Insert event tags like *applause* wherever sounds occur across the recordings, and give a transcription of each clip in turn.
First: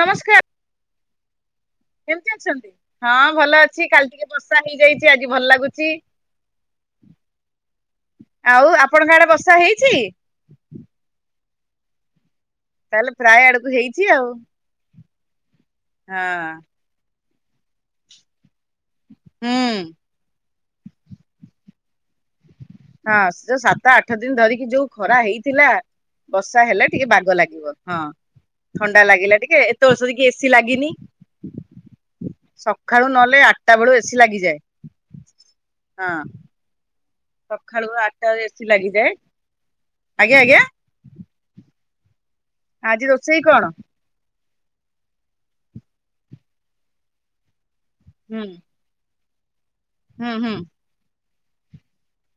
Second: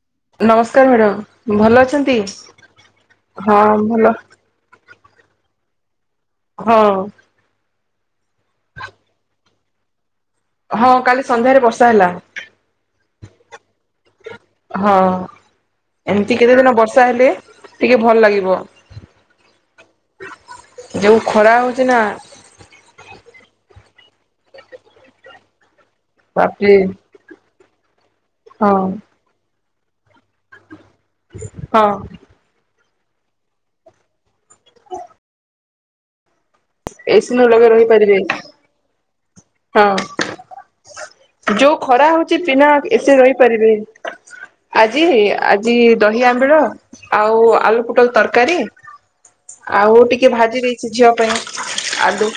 ନମସ୍କାର ନମସ୍କାର ମ୍ୟାଡ଼ାମ। ଭଲ ଅଛନ୍ତି? କେମିତି ଅଛନ୍ତି? ହଁ ଭଲ ଅଛି କାଲି ଟିକେ ବର୍ଷା ହେଇଯାଇ ଛି ଆଜି ଭଲ ଲାଗୁଚି। ହଁ। ଆଉ ଆପଣଙ୍କ ଆଡେ ବର୍ଷା ହେଇଛି? ହଁ କାଲି ସନ୍ଧ୍ୟାରେ ବର୍ଷା ହେଲା। ତାହେଲେ ପ୍ରାୟ ଆଡକୁ ହେଇଛି ଆଉ। ହଁ। ଏମିତି ହଁ କେତେ ଦିନ ବର୍ଷା ହେଲେ ଟିକେ ଭଲ ଲାଗିବ। ହୁଁ। ଯୋଉ ଖରା ହଉଛି ନା ତ ଆଠ ଦିନ ଧରିକି ଯୋଉ ଖରା ହେଇଥିଲା ବର୍ଷା ବାପରେ ହେଲେ ଟିକେ ବାଗ ଲାଗିବ। ହଁ। ହଁ ଥଣ୍ଡା ଲାଗିଲା ଟିକେ *unintelligible* କି ଏସି ଲାଗିନି ହଁ। ସକାଳୁ ନହେଲେ ଆଠଟା ବେଳୁ ଏସି ଲାଗିଯାଏ। *inaudible* ହଁ ଏସି ନ ଲଗେଇ ସକାଳୁ ରହିପାରିବେ ଆଠଟାରୁ ଏସିି ଲାଗିଯାଏ। ହଁ ଆଜ୍ଞା ଆଜ୍ଞା ଯୋଉ ଖରା ହଉଛି। ଚି ବିନା ଆଜି ଏସିରେ ରୋଷେଇ କଣ? ରହିପାରିବେ ଆଜି ହେ ଆଜି ଦହି ଆମ୍ବିଳ ଆଉ ଆଳୁ କୁ ପୋଟଳ ହୁଁ ତରକାରୀ ଆଉ ଟିକେ ହୁଁ ହୁଁ ଭାଜି ଦେଇଛି ଝିଅ ପାଇଁ ଆଲୁ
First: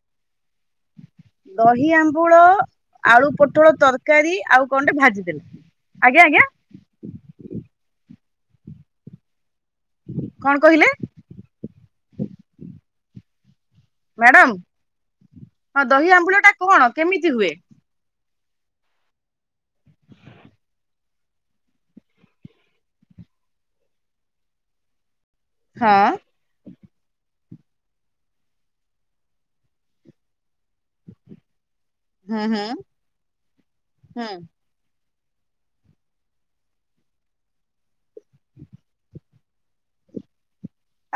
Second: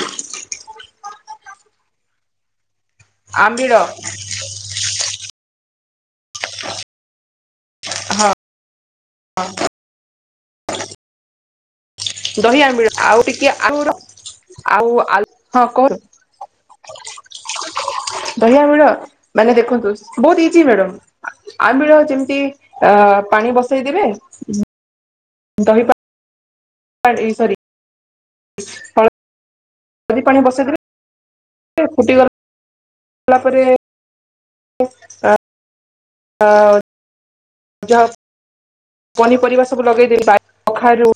ଦହି ଆମ୍ବୁଳ ଆଳୁ ପୋଟଳ ଆମ୍ବିଳ ତରକାରୀ ଆଉ କଣ ଟେ ଭାଜି ଆଜ୍ଞା ଆଜ୍ଞା ହଁ କଣ କହିଲେ? ଦହିଆମିଳ ଆଉ ଟିକେ *inaudible* ଆଳ ମ୍ୟାଡାମ ଆଉ ଆ ହଁ ଦହି ଆମ୍ବୁଳ ଟା କଣ କେମିତି ହୁଏ? କୁହନ୍ତୁ। ଦହିଆ ଆମିଳ ମାନେ ଦେଖନ୍ତୁ ବହୁତ ଇଜି ମ୍ୟାଡ଼ ଆମିଳ ଯେମିତି ପାଣି ବସେଇଦବେ ହଁ ଜି ସରି ଫଳ ଦହି ପାଣି ବସେଇଦେବେ ଫୁଟିଗଲା ହୁଁ ହୁଁ ଗଲା ପରେ ହୁଁ ହ ହଁ *inaudible* ପନିପରିବା ସବୁ ଲଗେଇଦେବ *inaudible*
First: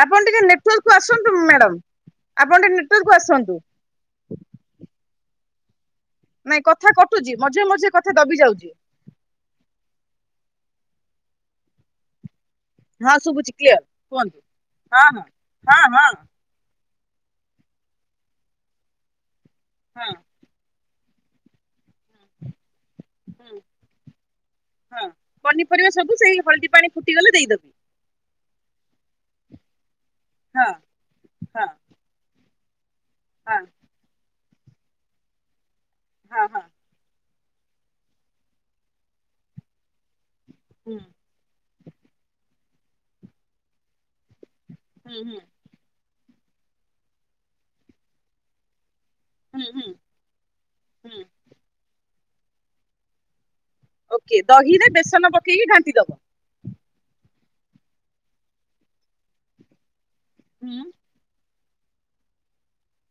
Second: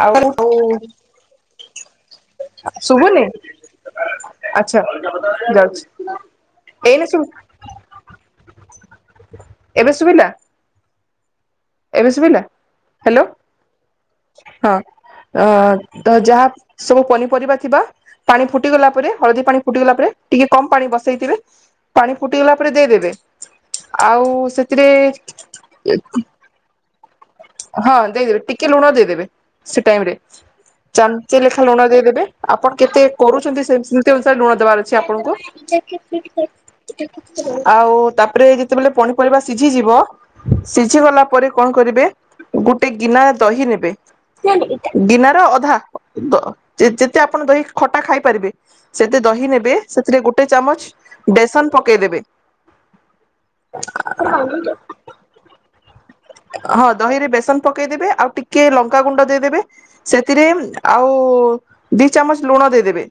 ଆପଣ ଟିକେ ନେଟୱାର୍କ କୁ ଆସନ୍ତୁ ମ୍ୟାଡମ। ଆପଣ ଟିକେ ନେଟୱାର୍କ କୁ ଶୁଭୁନି ଆସନ୍ତୁ। ଆଚ୍ଛା ଯାଉଛି। ନାଇଁ କଥା ଏଇନା ଶୁଭୁ କଟୁଚି ମଝିରେ ମଝିରେ କଥା ଦବି ଯାଉଛି। ଏବେ ଶୁଭିଲା? ଏବେ ଶୁବିଲା। ହଁ ହ୍ୟାଲୋ ଶୁଭୁଛି କ୍ଲିୟର କୁହନ୍ତୁ। ହଁ ହଁ ହଁ ତ ଯାହା ସବୁ ପନିପରିବା ଥିବା ପାଣି ଫୁଟିଗଲା ପରେ ହଳଦୀ ପାଣି ଫୁଟି ଗଲା ପରେ ହଁ ଟିକେ କମ୍ ପାଣି ବସ ସେଇଥିରେ ପାଣି ଫୁଟିଗଲା ପରେ ଦେଇଦେବେ ହଁ ଆଉ ସେଥିରେ ହଁ ପନିପରିବା ସବୁ ସେଇ ହଳଦୀ ପାଣି ଫୁଟିଗଲେ ଦେଇଦେବି ହଁ ଦେଇଦେବି ଟିକେ ଲୁଣ ଦେଇଦେବେ ସେ ଟାଇମ ରେ ହଁ ଚାମଚେ ଲେଖା ହଁ ଲୁଣ ଦେଇଦେବେ। ଆପଣ କେତେ ହଁ କରୁଛନ୍ତି ସେ ସେମତି ଅନୁସାରେ ଲୁଣ ଦେବେ। ଦବାର ଅଛି ଆପଣଙ୍କୁ। *inaudible* ହଁ ହଁ ଆଉ ତାପରେ ଯେତେବେଳେ ପନିପରିବା ସିଝିଯିବ ହୁଁ ସିଝି ଗଲା ପରେ କଣ କରିବେ? ଗୋଟେ ଗିନା ରେ ଦହି ନେବେ ହୁଁ ହୁଁ ଗିନାର ଅଧା ଯେତେ ଆପଣ ଦହି ଖଟା ଖାଇପାରିବେ। ସେତେ ଦହି ହୁଁ ନେବେ ହୁଁ ସେଥିରେ ଗୋଟେ ଚାମଚ ହୁଁ ବେସନ ପକେଇଦେବେ। ଓକେ ଦହିରେ ବେସନ ପକେଇକି ଘାଣ୍ଟି ଦବ। ହଁ ଦହି ରେ ବେସନ ପକେଇଦେବେ ଆଉ ଟିକେ ଲଙ୍କା ଗୁଣ୍ଡ ଦେଇଦେବେ। ସେଥିରେ ହୁଁ ଆଉ ଦି ଚାମଚ ଲୁଣ ଦେଇଦେବେ।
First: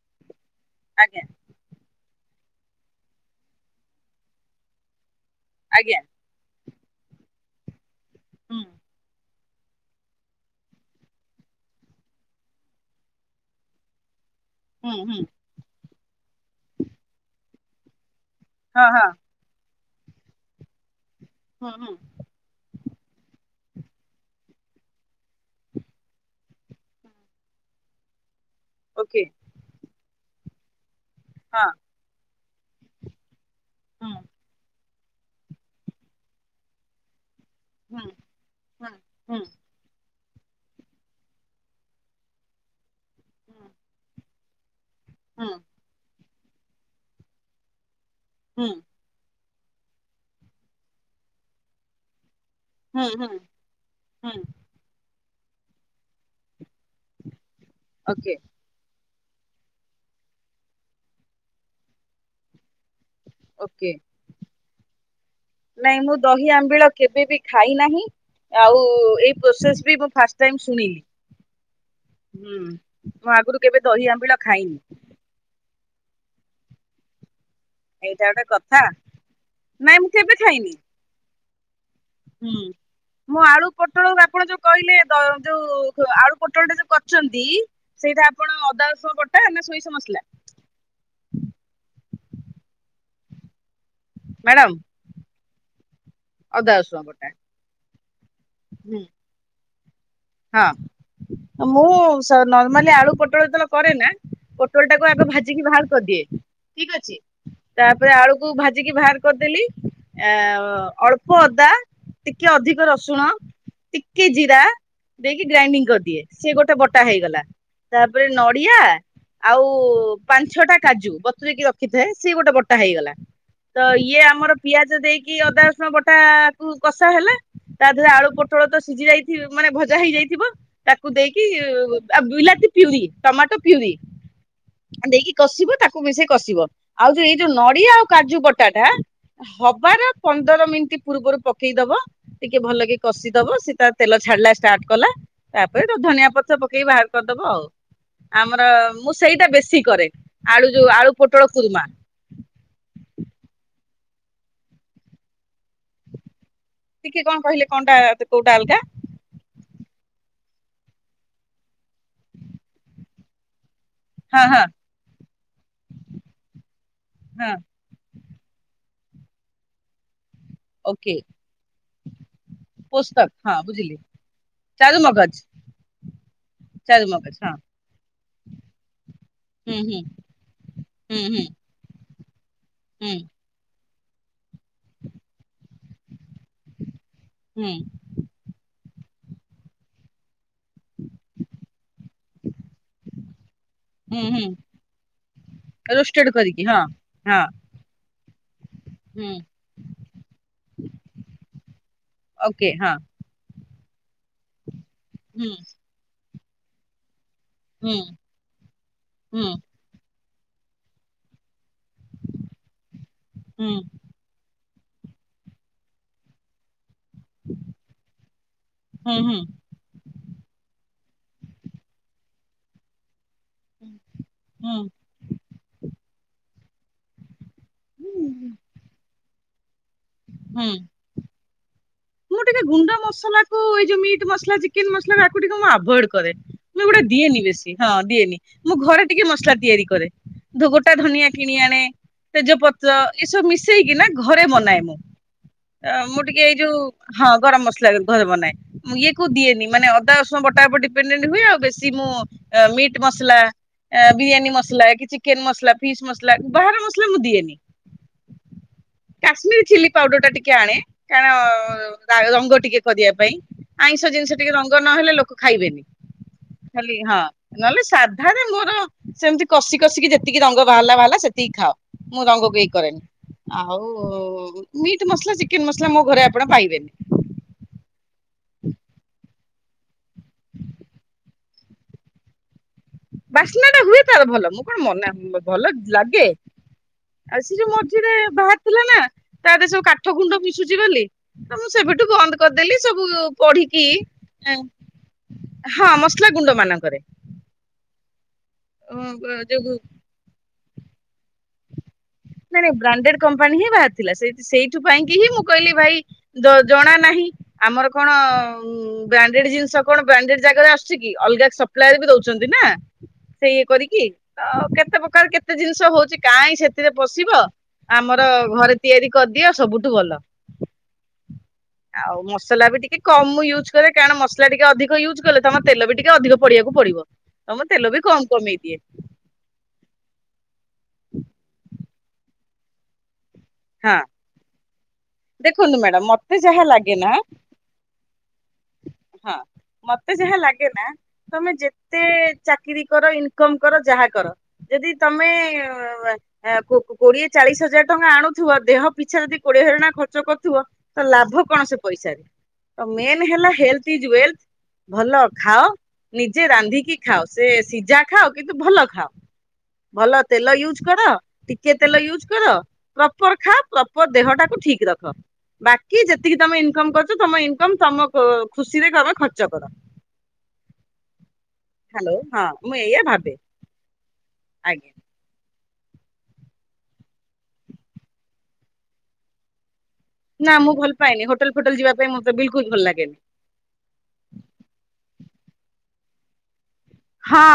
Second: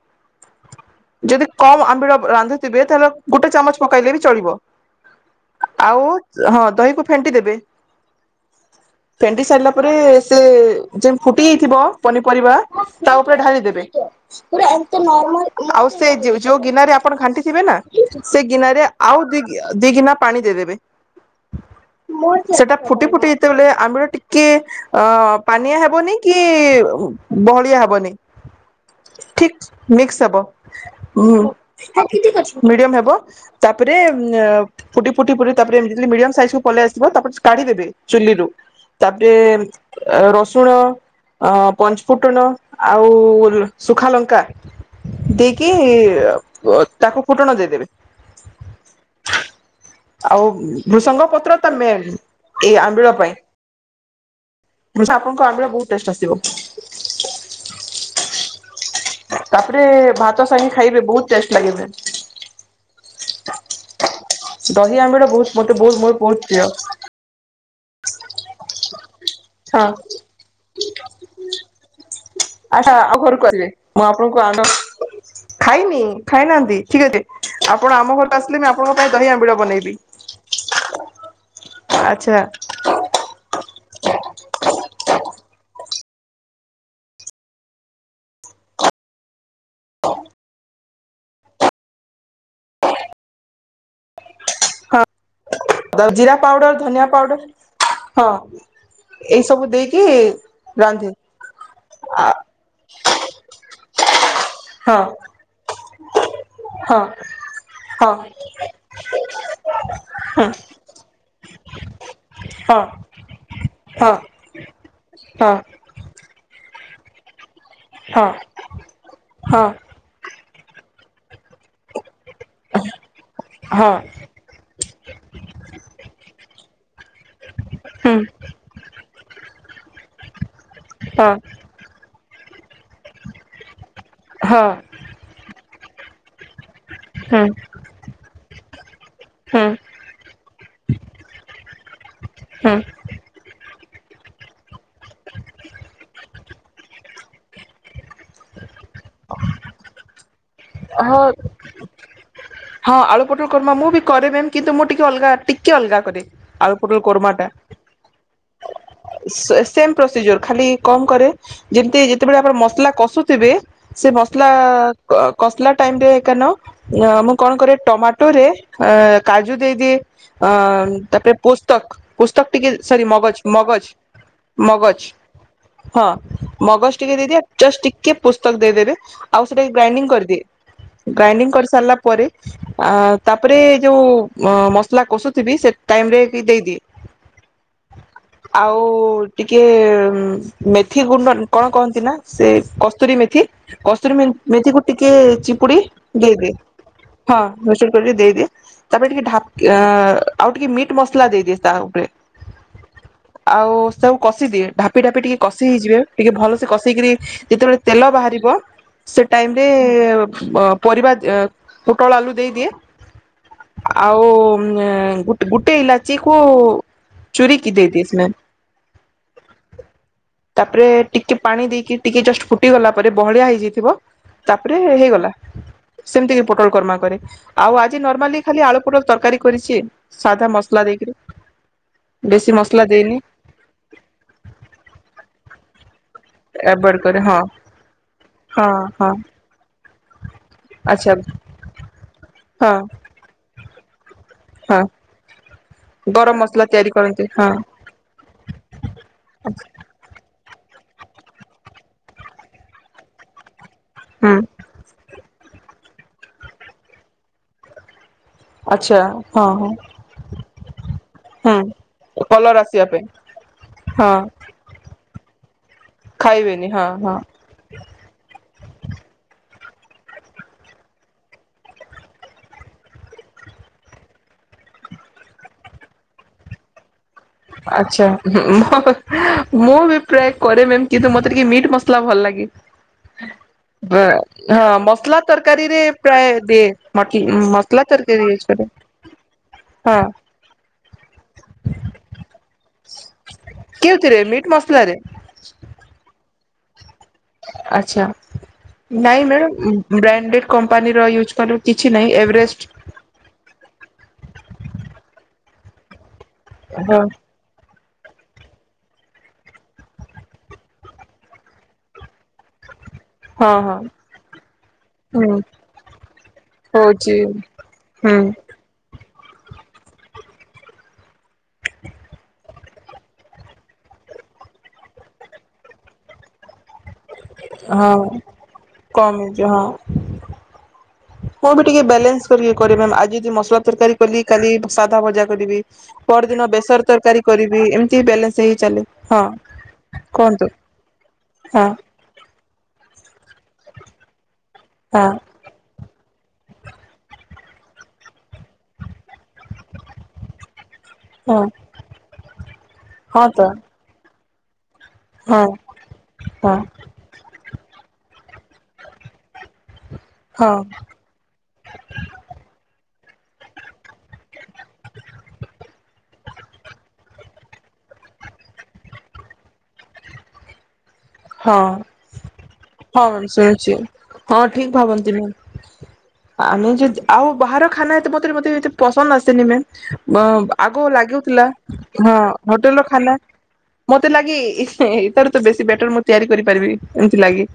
ଆଜ୍ଞା ଯଦି କମ୍ ଆମ୍ବିଳ ରାନ୍ଧୁଥିବେ ତାହାଲେ ଗୋଟେ ଚାମଚ ପକେଇଲେ ବି ଚଳିବ। ଆଜ୍ଞା ଆଉ ହଁ ଦହିକୁ ଫେଣ୍ଟି ଦେବେ। ହୁଁ ଫେଣ୍ଟି ସାରିଲା ପରେ ସେ ଯେ ଫୁଟି ଯାଇଥିବ ପନିପରିବା ତା ଉପରେ ଢାଳି ଦେବେ। ହୁଁ ହୁଁ ଆଉ ସେ ଯୋଉ ଗିନା ରେ ଆପଣ ଘାଣ୍ଟି ଥିବେ ନା ସେ ହଁ ଗିନାରେ ହଁ ଆଉ ଦି ଗି ଦି ଗିନା ପାଣି ଦେଇ ଦେବେ। ଓକେ ସେଟା ଫୁଟି ଫୁଟି ଯେତେବେଳେ ଆମ୍ୱିଲ ଟିକେ ଅ ପାଣିଆ ହେବନି କି ବହଳିଆ ହବନି ଠିକ ମିକ୍ସ ହବ। *inaudible* ହୁଁ ଆଣ୍ଟି ଠିକ୍ ଅଛି। ମିଡିୟମ ହେବ। ତାପରେ ଫୁଟି ଫୁୁଟି ଫୁଟି ତା ପରେ ମିଡିୟମ ସାଇଜକୁ ପଲେଇ ଆସିବ ତାରେ କାଢି ଚୁଲିରୁୁ ତାପରେ ରସୁଣ ଅ ପଞ୍ଚଫୁଟଣ ଆଉ ସୁଖାଲଙ୍କା ଦେଇକି ଇ ଉ ତାକୁ ଫୁଟଣ ଦେଇଦେବେ। ହୁ। ଆଉ ଭୃଷଙ୍ଗ ପତ୍ର ତମେନ୍। ଏଇ ଆମ୍ବିଳ ପାଇଁ ମୁ ସା୍ ଆପଣଙ୍କ ଆମ୍ବିଳ ବହୁତ ଟେଷ୍ଟ ଆସିବ। ତାପରେ ଭାତ ସାଙ୍ଗେ ଖାଇବେ ବହୁତ ଟେଷ୍ଟ ଲାଗିବ। ଓକେ। ଦହି ଆମ୍ବିଳ ବହୁତ ମତେ ବହୁତ ନାଇଁ ମୁଁ ଵହୁତ ଦହି ବହୁତ ପ୍ରିୟ। ଆମ୍ବିଳ କେବେ ବି ଖାଇ ନାହିଁ ଆଉ ଏଇପ୍ ଛା ହୁଁ ଆଉ ମୁଁ ଘର ଆଗରୁ କରିବେ କେବେ ମୁଁ ଦହି ଆମ୍ବିଳ ଆପଣଙ୍କୁ ଖାଇନି ଆ ଖାଇନି ଖାଇନାହାନ୍ତି। ଠିକ ଅଛି। ଆପଣ ଆମ ଏଇଟା ଘରକୁ ଗୋଟେ ଆସିଲେ ମୁ କଥା ଆପଣଙ୍କ ପାଇଁ ଦହି ଆମ୍ବିଳ ବନେଇବି ନାଇଁ ମୁଁ କେବେ ଖାଇନି। ଆଛା। ହୁଁ ମୁଁ ଆଳୁ ପୋଟଳ ଆପଣ ଯୋଉ କହିଲେ ଦ ଯୋଉ ଆଳୁ ପୋଟଳ ଟା ଯୋଉ କରୁଛନ୍ତି ସେଇଟା ଆପଣ ଅଦା ରସୁଣ ବଟା ନା ସୋରିଷ ମସଲା। ମ୍ୟାଡାମ ହଁ ଜିରା ଅଦା ପାଉଡର ରସୁଣ ଧନିଆ ବଟା ପାଉଡର ହଁ ହୁଁ ଏଇ ସବୁ ଦେଇକି୍ ହଁ ମୁଁ ଆ ସ ନର୍ମାଲି ଆଳୁ ପୋଟଳ ତେଲ କରେ ନା। ପୋଟଳ ହଁ ଟାକୁ ଆଗ ଭାଜିକି ବାହାର କରିଦିଏ। ଠିକ ହଁ ଅଛି ତାପରେ ହଁ ଆଳୁକୁ ଭାଜିକି ବାହାର କରିଦେଲି ଆ ଅଳ୍ପ ଅଦା ଟିକେ ହଁ ଅଧିକ ହଁ ରସୁଣ ହଁ ଟିକେ ଜିରା ହଁ ଗ୍ରାଇଣ୍ଡିଂ କରିଦିଏ ସେ ଗୋ୍ ତ ବଟା ହେଇଗଲା। ତାପରେ ହଁ ନଡିଆ ହଁ ଆଉ ହଁ ପାଞ୍ଚ୍ ଆଠ ଟା କାଜୁ ଟୀ ରଖିଥାଏ ସିଏ ଗୋଟେ ବଟା ହେଇଗଲା ତ ଇଏ ଆମର ପିଆଜ ଦେଇକି ଅଦା ରସୁଣ ବଟା କୁ କଷା ହେଲା ତା ଦେହରେ ହୁଁ ଆଳୁ ପୋଟଳ ତ ସିଝି ଯାଇ ମାନେ ଭଯ୍ ସିଝି ଯାଇଥିବ ତାକୁ ହଁ ଦେଇକି ଅଵ୍ ବିଲାତି ପ୍ୟୁରି ଟମାଟୋ ପ୍ୟୁରି। ହଁ *inaudible* ଦେଇକି କଷିବ ତାକୁ୍ କୁ ମିଶେ କସିବ। ଆଉ ଯୋଉ ଏଇ ହୁଁ ଯୋଉ ନଡିଆ ଆଉ କାଜୁ ବଟାଟା ହୁଁ ହବାର ପନ୍ଦର ମିନିଟ୍ କି ପୂର୍ବରୁ ପକେଇଦବା। ଟିକେ ହୁଁ ଭଲକି କଷିଦବ ସେ ତା ତେଲ ଛାଡ଼ିଲାଷ୍ଟାଟ। କଲା ତାପରେ ତାକୁ ଧନିଆ ପତ୍ର ପକେଇକି ବାହାର କରିଦବ ଆଉ ଆମର ମୁଁ ସେଇଟା ବେଶୀ କରେ। ଆଳୁ ଯୋଉ ଆଳୁ ହଁ ପୋଟଳ କୁରୁମା। ହଁ ଆଳୁ ପୋଟଳ କୁରୁମା ମୁଁ ବି କରେ ଦେନ କିନ୍ତୁ ମୁଁ ଟିକେ ଅଲଗା ଟିକେ ଅଲଗା କରେ। ଆଳୁ ପୋଟଳ ଟିକେ କଣ କୁରୁମାଟା କହିଲେ କଣଟା କୋଉଟା ଅଲଗା ସେ ସେମ୍ ପ୍ରୋସିଜର ଖାଲି କଣ କରେ ଯେମିତି ଯେତେବେଳେ ଆପଣ ମସଲା କଷୁଥିବେ ସେ ହଁ ମସଲା ହଁ। କସିଲା ଟାଇମ ରେ କାନ ମୁଁ କଣ କରେ ଟମାଟୋ ରେ ଅ କାଜୁ ଦେଇଦିଏ। ଅ ତାପରେ ପୁସ୍ତକ ପୁସ୍ତକ ଟିକେ ସରି ମଗଜ ମଗଜ ମଗଜ ହଁ ମଗଜ ଟିକେ ଦେଇଦିଏ ଜଷ୍ଟ ଟିକେ ପୁସ୍ତକ ଦେଇଦେବେ ଆଉ ସେଟା ଗ୍ରାଇଣ୍ଡିଙ୍ଗ କରିଦିଏ ଗ୍ରାଇଣ୍ଡିଙ୍ଗ କରିସାରିଲା ପରେ ଅ ତାପରେ ଯଉ ମସଲା କଷୁଥିବି ସେ ଟାଇମ ରେ କି ଦେଇଦିଏ ଆଉ ଓ ଟିକେ ମେଥି ଗୁଣ୍ଡ କଣ କହନ୍ତି ନା ସେ କସ୍ତୁରୀ ମେଥି କସ୍ତୁରୀ ମେ-ମେଥିକୁ ଟିକେ ଚିପୁଡି ଦେଇଦିଏ। ହଁ ରୋଷ୍ଟେଡ଼ କ କରି ଦେଇଦିଏ। ତାପରେ ଟିକେ ଢା ଆଉ ଟିକେ ମିଟ୍ ମସଲା ଦେଇଦିଏ ତା ଉପରେ ଆଉ ସବୁ କଷିଦିଏ ଢାପି ଢାପି ଟିକେ କଷି ହେଇଯିବେ ଟିକେ ଭଲ କଷେଇକିରି ଯେତେବେଳେ ତେଲ ବାହାରିବ ସେ ଟାଇମରେ ଅ ପରିବା *unintelligible* ପୋଟଳ ଆଲୁ ଦେଇଦିଏ ଆଉ ଗୁଟ୍ ଗୁଟେ ଇଲାଚି କୁ ଚୁରି କି ଦେଇଦିଏ ସିନା ହୁଁ ହୁଁ ତାପରେ ଟିକେ ପାଣି ଦେଇକି ଟିକେ ଜଷ୍ଟ ଫୁଟିଗଲା ପରେ। ବହଳିଆ ହୁଁ ହେଇଯାଇଥିବ ହୁଁ ତାପରେ ହେଇଗଲା ସେମିତି ପୋଟଳକର୍ମା କରେ। ଆଉ ଆଜି ନର୍ମାଲି ଖାଲି ହୁଁ ଆଳୁ ପୁଟଲ ତରକାରୀ କରିଚି ସାଧା ମସଲା ଦେଇକିରି। ମୁଁ ବେଶୀ ଟିକେ ମସଲା ଗୁଣ୍ଡ ଦେଇନି ମସଲା କୁ ଏଇ ଯୋଉ ମିଟ ମସଲା ଚିକେନ ମସଲା ତାକୁ ଟିକେ ମୁଁ ଆଭୋଏଡ଼ କରେ ମୁଁ ଆଭଏଡ ଏଗୁଟା କରେ ହଁ ଦିଏନି ବେଶୀ ହଁ ଦିଏନି ହଁ ମୁଁ ଘରେ ହଁ ଟିକେ ମସଲା ତିଆରି କରେ। ଧ ଗୋଟା ଆଚ୍ଛା ଧନିଆ କିଣି ଆଣେ ହଁ ତେଜପତ୍ର ଏସବୁ ମିଶ ସେଇ କି ନା ଘରେ ହଁ ମନାଏ ମୁଁ ତ ମୁଁ ଗରମ ଟିକେ ଏଇ ମସଲା ଯୋଉ ତିଆରି କରନ୍ତି ହଁ ଗରମ ମସଲା ଘରେ ବନାଏଁ ଇଏ କୋ ଦିଏନି ମାନେ ଅଦା ବଟା ଉପରେ ଡିପେଣ୍ଡେଣ୍ଟ ହୁଏ ଆଉ ବେଶୀ ମୁଁ ମିଟ୍ ମସଲା ହୁଁ ବିରିୟାନୀ ମସଲା କି ଚିକେନ ମସଲା ଫିସ୍ ମସଲା ବାହାର ମସଲା ମୁଁ ଦିଏନି ଆଚ୍ଛା ହଁ କାଶ୍ମୀରୀ ହଁ ଚିଲି ପାଉଡର ଟା ଟିକେ ଆଣେ ହୁଁ କାରଣ ରଙ୍ଗ କଲର ଟିକେ ଆସିବା କରିବା ପାଇଁ ଆଇଁଷ ହଁ ଜିନିଷ ଟିକେ ରଙ୍ଗ ନ ହେଲେ ଲୋକ ଖାଇବେନି ଖାଲି ହଁ ନହେଲେ ସାଧାରେ ମୋର ସେମତି କଷି କଷିକି ଯେତିକି ରଙ୍ଗ ବାହାରିଲା ବାହାରିଲା ସେତିକି ଖାଅ ମୁଁ ରଙ୍ଗକୁ ଏଇ କରେନି ଆଉ ମିଟ୍ ମସଲା ଚିକେନ ମସଲା ମୋ ଘରେ ଆପଣ ପାଇବେନି ଆଛା ହଁ ମୁଁ ବି ପ୍ରାୟ କରେ ମ୍ୟାମ କିନ୍ତୁ ମତେ ଟିକେ ମିଟ୍ ମସଲା ଭଲ ଲାଗେ ବାସ୍ନା ଟା ହୁଏ ତାର ଭଲ ମୁଁ ହଁ କଣ ମସଲା ମନେ ଭଲ ତରକାରୀରେ ଲାଗେ ପ୍ରାୟ ଦିଏ ମଟ ଆଉ ସେ ଯୋଉ ମସଲା ମଝିରେ ତରକାରୀ କରେ। ବାହାରିଥିଲା ନା ତାରେ ସବୁ ହଁ କାଠ ଗୁଣ୍ଡ ମିଶୁଛି ବୋଲି ତ ମୁଁ ସେବେଠୁ ବନ୍ଦ କରିଦେଲି ସବୁ ପଢିକି କେଉଁଥିରେ ମିଟ୍ ମସଲାରେ ହଁ ମ ଗୁଣ୍ଡ ମାନଙ୍କରେ ଆଛା ନାଇଁ ଯୋଉ ମ୍ୟାଡ଼ ବ୍ରାଣ୍ଡେଡ କମ୍ପାନୀର ୟୁଜ୍ କଲୁ ନାଇଁ ନାଇଁ ବ୍ରାଣ୍ଡେଡ କମ୍ପାନୀ ହିଁ ବାହାରି ଥିଲା ସେ ସେଇଠୁ ପାଇଁ କି ହି ମୁଁ କହିଲି ଭାଇ ଜଣା ହଁ ନାହିଁ ଆମର କଣ ବ୍ରାଣ୍ଡେଡ ଜିନିଷ କଣ ବ୍ରାଣ୍ଡେଡ ଜାଗାରେ ଆସୁଛି କି ଅଲଗା ସପ୍ଲାଏ ର ବି ଦଉଛନ୍ତି ନା ହଁ ସେଇ ଇଏ ହଁ କରିକି ଆ କେତେ ପ୍ରକାର ହୁଁ କେତେ ଜିନିଷ ହଉଛି କାହିଁ ସେଥିରେ ହଉଛି ପଶିବ ହୁଁ ଆମର ଘରେ ତିଆରି କରିଦିଅ ସବୁଠୁ ଭଲ ଆଉ ମସଲା ବି ଟିକେ କମ ୟୁଜ୍ କରେ କାରଣ ମସଲା ଟିକେ ଅଧିକ ୟୁଜ୍ କଲେ ତମ ତେଲ ବି ଟିକେ ଅଧିକ ପଡିବାକୁ ପଡିବ ତ ମୁଁ ତେଲ ହଁ ବି କମ କମେଇ ଦିଏ କମ ହେଇଯିବ ହଁ ମୁଁ ବି ଟିକେ ବାଲାନ୍ସ କରିକି କରିବି ଆଜି ଯଦି ମସ୍ ହଁ ତରକାରୀ କ କାଲି ସାଧା ଭଜା କରିବି ଦେଖନ୍ତୁ ମ୍ୟାଡାମ ମତେ ପରଦିନ ଯାହା ବେସର ଲାଗେ ନା ତରକାରୀ କରିବି ଏମିତି ବାଲାନ୍ସ ହେଇ ଚାଲେ ହଁ ମତେ ଯାହା କୁହନ୍ତୁ ଲାଗେ ନା ତମେ ହ ଯେତେ ଚାକିରି କର ଇନକମ କର ଯାହା କର ଯଦି ତମେ କୋ କୋଡିଏ ଚାଳିଶ ହଜାର ଟଙ୍କା ଆଣୁ ଥୁବ ଦେହ ପିଛା ଯଦି କୋଡିଏ ହଜାର ଟଙ୍କା ଖର୍ଚ କରୁଥିବ ତା ହଁ ଲାଭ କଣ ସେ ପଇସାରେ ତ ମେନ୍ ହଁ ତ ହେଲା ହେଲଥ ଇଜ ୱେଲଥ। ଭଲ ହଁ ଖାଅ ନିଜେ ହଁ। ରାନ୍ଧିକି ଖାଅ ସେ ସିଝା ଖାଅ କିନ୍ତୁ ଭଲ ଖାଅ ଭଲ ହଁ ତେଲ ୟୁଜ କର ଟିକେ ତେଲ ୟୁଜ୍ କର ପ୍ରପର ଖାଅ ପ୍ରପର ଦେହଟାକୁ ଠିକ ରଖ ବାକି ଯେତିକି ତମେ ଇନକମ କରୁଛ ତମ ଇନକମ ତମ ଖୁସିରେ ତମେ ଖର୍ଚ୍ଚ କର। ହଁ ହ୍ୟାଲୋ ହଁ ମୁଁ ଏଇଆ ହଁ ଭାବେ ଶୁଣୁଛି ହଁ ଠିକ ଆଜ୍ଞା ଭାବନ୍ତି ମ୍ୟାମ୍ ଆମେ ଯଦ୍ ଆଉ ବାହାର ଖାନା ଏତେ ମାତ୍ରାରେ ମତେ ଏତେ ପସନ୍ଦ ଆସେନି ମ୍ୟାମ୍ ନା ମୁଁ ଆଗ ଭଲ ପାଏନି ଲାଗୁଥିଲା ହୋଟେଲ ଫୋଟେଲ ଯିବା ପାଇଁ ହଁ ମତେ ବିଲକୁଲ ହୋଟେଲ ଭଲ ର ଖାନା ଲାଗେନି ମତେ ଲାଗେ ଇ ତର ତ ବେଶି ବେଟର ତିଆରି କରିପାରିବି ଏମିତି ହଁ ଲାଗେ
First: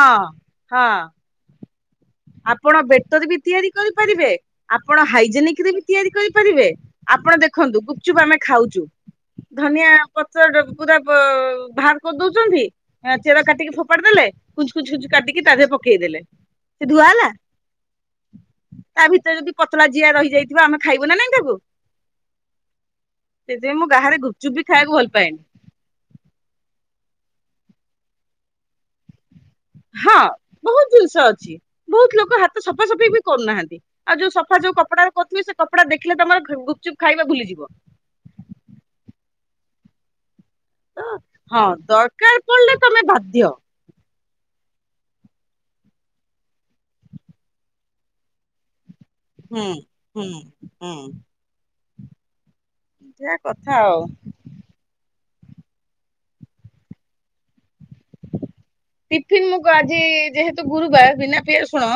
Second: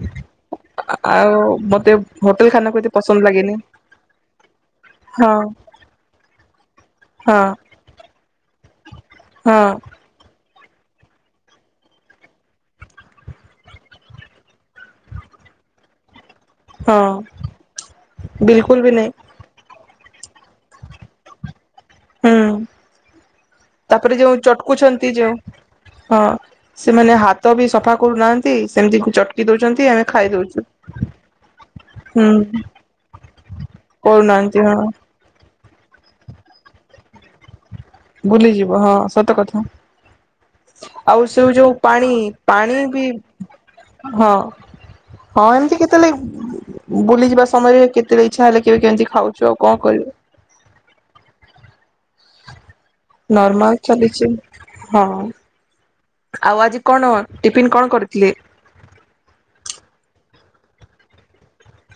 ହଁ। ଆଉ ମତେ ହୋଟେଲ ଖାନାକୁ ଆପଣ ଏତେ ପସନ୍ଦ ବେଟରେ ବି ଲାଗେନି ତିଆରି କରିପାରିବେ। ଆପଣ ହଁ ହାଇଜେନିକରେ ବି ତିଆରି କରିପାରିବେ ଆପଣ ହଁ ଦେଖନ୍ତୁ ଗୁପଚୁପ୍ ଆମେ ଖାଉ ଚୁ ହଁ ଧନିଆ ପତ୍ର ପୁରା ବାହାର କରିଦଉଛନ୍ତି ଚେର କାଟିକି ଫୋପାଡି ଦେଲେ କୁଞ୍ଚ୍ କୁଞ୍ଚ୍ ଖୁ କାଟିକି ତା ଦେହରେ ପକେଇଦେଲେ ସେ ହଁ ଧୁଆ ହେଲା ବିଲକୁଲ ବି ତା ନାଇଁ ଭିତରେ ଯଦି ପତଳା ଜିଆ ରହିଯା ହୁଁ ସେଥିପାଇଁ ମୁଁ ତାପରେ ବାହାରେ ଯୋଉ ଗୁପଚୁପ ବି ଖାଇବାକୁ ଭଲ ଚଟକୁଛନ୍ତି ଯୋଉ ପାଏନି ହଁ ସେମାନେ ହାତ ତ ବି ସଫା କରୁନାହାନ୍ତି ସେମିତି ଚଟ୍ ହଁ ବହୁତ ଜିନିଷ ଅଛି। ବହୁତ ଲୋକ ହୁଁ। ହାତ ସଫା ସଫେଇ ବି କରୁନାହାନ୍ତି ଆଉ ଯୋଉ କରୁନାହାନ୍ତି ସଫା ହଁ ଯୋଉ କପଡା କରୁଥିବେ ସେ କପଡ଼ା ଦେଖିଲେ ତମର ଗୁପଚୁପ୍ ଖାଇବା ଭୁଲିଯିବ। ବୁଲି ଯିବ ହଁ ସତ କଥା। ତ ଆଉ ସେଉ ହଁ ଯୋଉ ପାଣି ଦରକାର ପଡିଲେ ପାଣି ତମେ ବି ବାଧ୍ୟ ହଁ ହଁ ଏମିତି କେତେବେଳେ ବୁଲିଯିବା ସମୟରେ କେତେବେଳେ ଇଚ୍ଛା ହେଲେ କେବେ କେମତି ହୁଁ ହୁଁ ହୁଁ ସେଇଆ କଥା ନର୍ମାଲ ଆଉ। ଚାଲିଛି ହଁ- ହଉ ଆଉ ଆଜି କଣ ଟିଫିନ କଣ କରିଥିଲେ? ଟିଫିନ ମୁଁ ଗ ଆଜି ଯେହେତୁ ଗୁରୁବାର ବିନା ପିଆଜ ରଶୁଣ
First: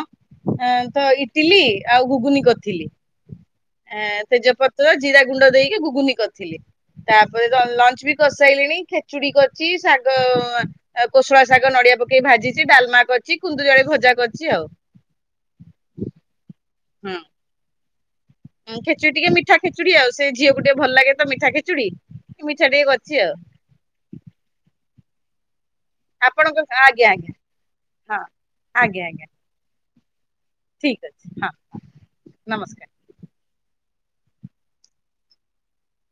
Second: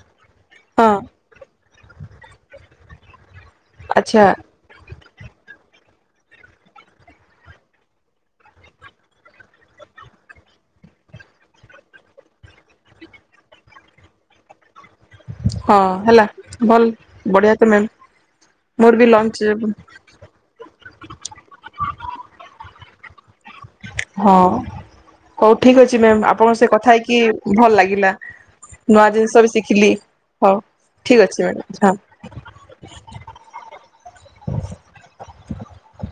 ହଁ ତ ଇଟିଲି ଆଉ ଘୁଗୁନି କରିଥିଲି। ଆ ଆଚ୍ଛା ତେଜପତ୍ର ଜିରା ଗୁଣ୍ଡ ଦେଇ ଟିକ ଗୁଗୁନି କରିଥିଲି ତାପରେ ଲଞ୍ଚ ବି କରିସାଇଲିଣି ଖେଚୁଡି କରିଛି ଶାଗ କୋଶଳା ଶାଗ ନଡିଆ ପକେଇକି ଭାଜିଛି ଡାଲମା କରିଛି କୁନ୍ଦୁରି ଆଳୁ ଭଜା କରିଛି ଆଉ। ହଁ ହେଲା ଭଲ ବଢିଆ ତ ମ୍ୟାମ୍। ମୋର ବି ଖେଚୁଡି ଟିକେ ଲଞ୍ଚ ମିଠା ଖେଚୁଡି ଆଉ ସେ ଝିଅକୁ ଟିକେ ଭଲ ଲାଗେ ତ ମିଠା ଖେଚୁଡି ମିଠା ଟିକେ କର ଛି ଆଉ ହଁ କଉ ଠିକ୍ ଅଛି ମ୍ୟାମ୍ ଆପଣଙ୍କ ସେ କଥା ଆଜ୍ଞା ହେଇକି ଆଜ୍ଞା। ଭଲ ଲାଗିଲା ହଁ ଆଜ୍ଞା ନୂଆ ଆଜ୍ଞା ଜିନିଷ ବି ଶିଖିଲି। ହଉ ଠିକ୍ ଅଛି ମ୍ୟାଡ଼ମ୍ ନମସ୍କାର। ହଁ। *inaudible*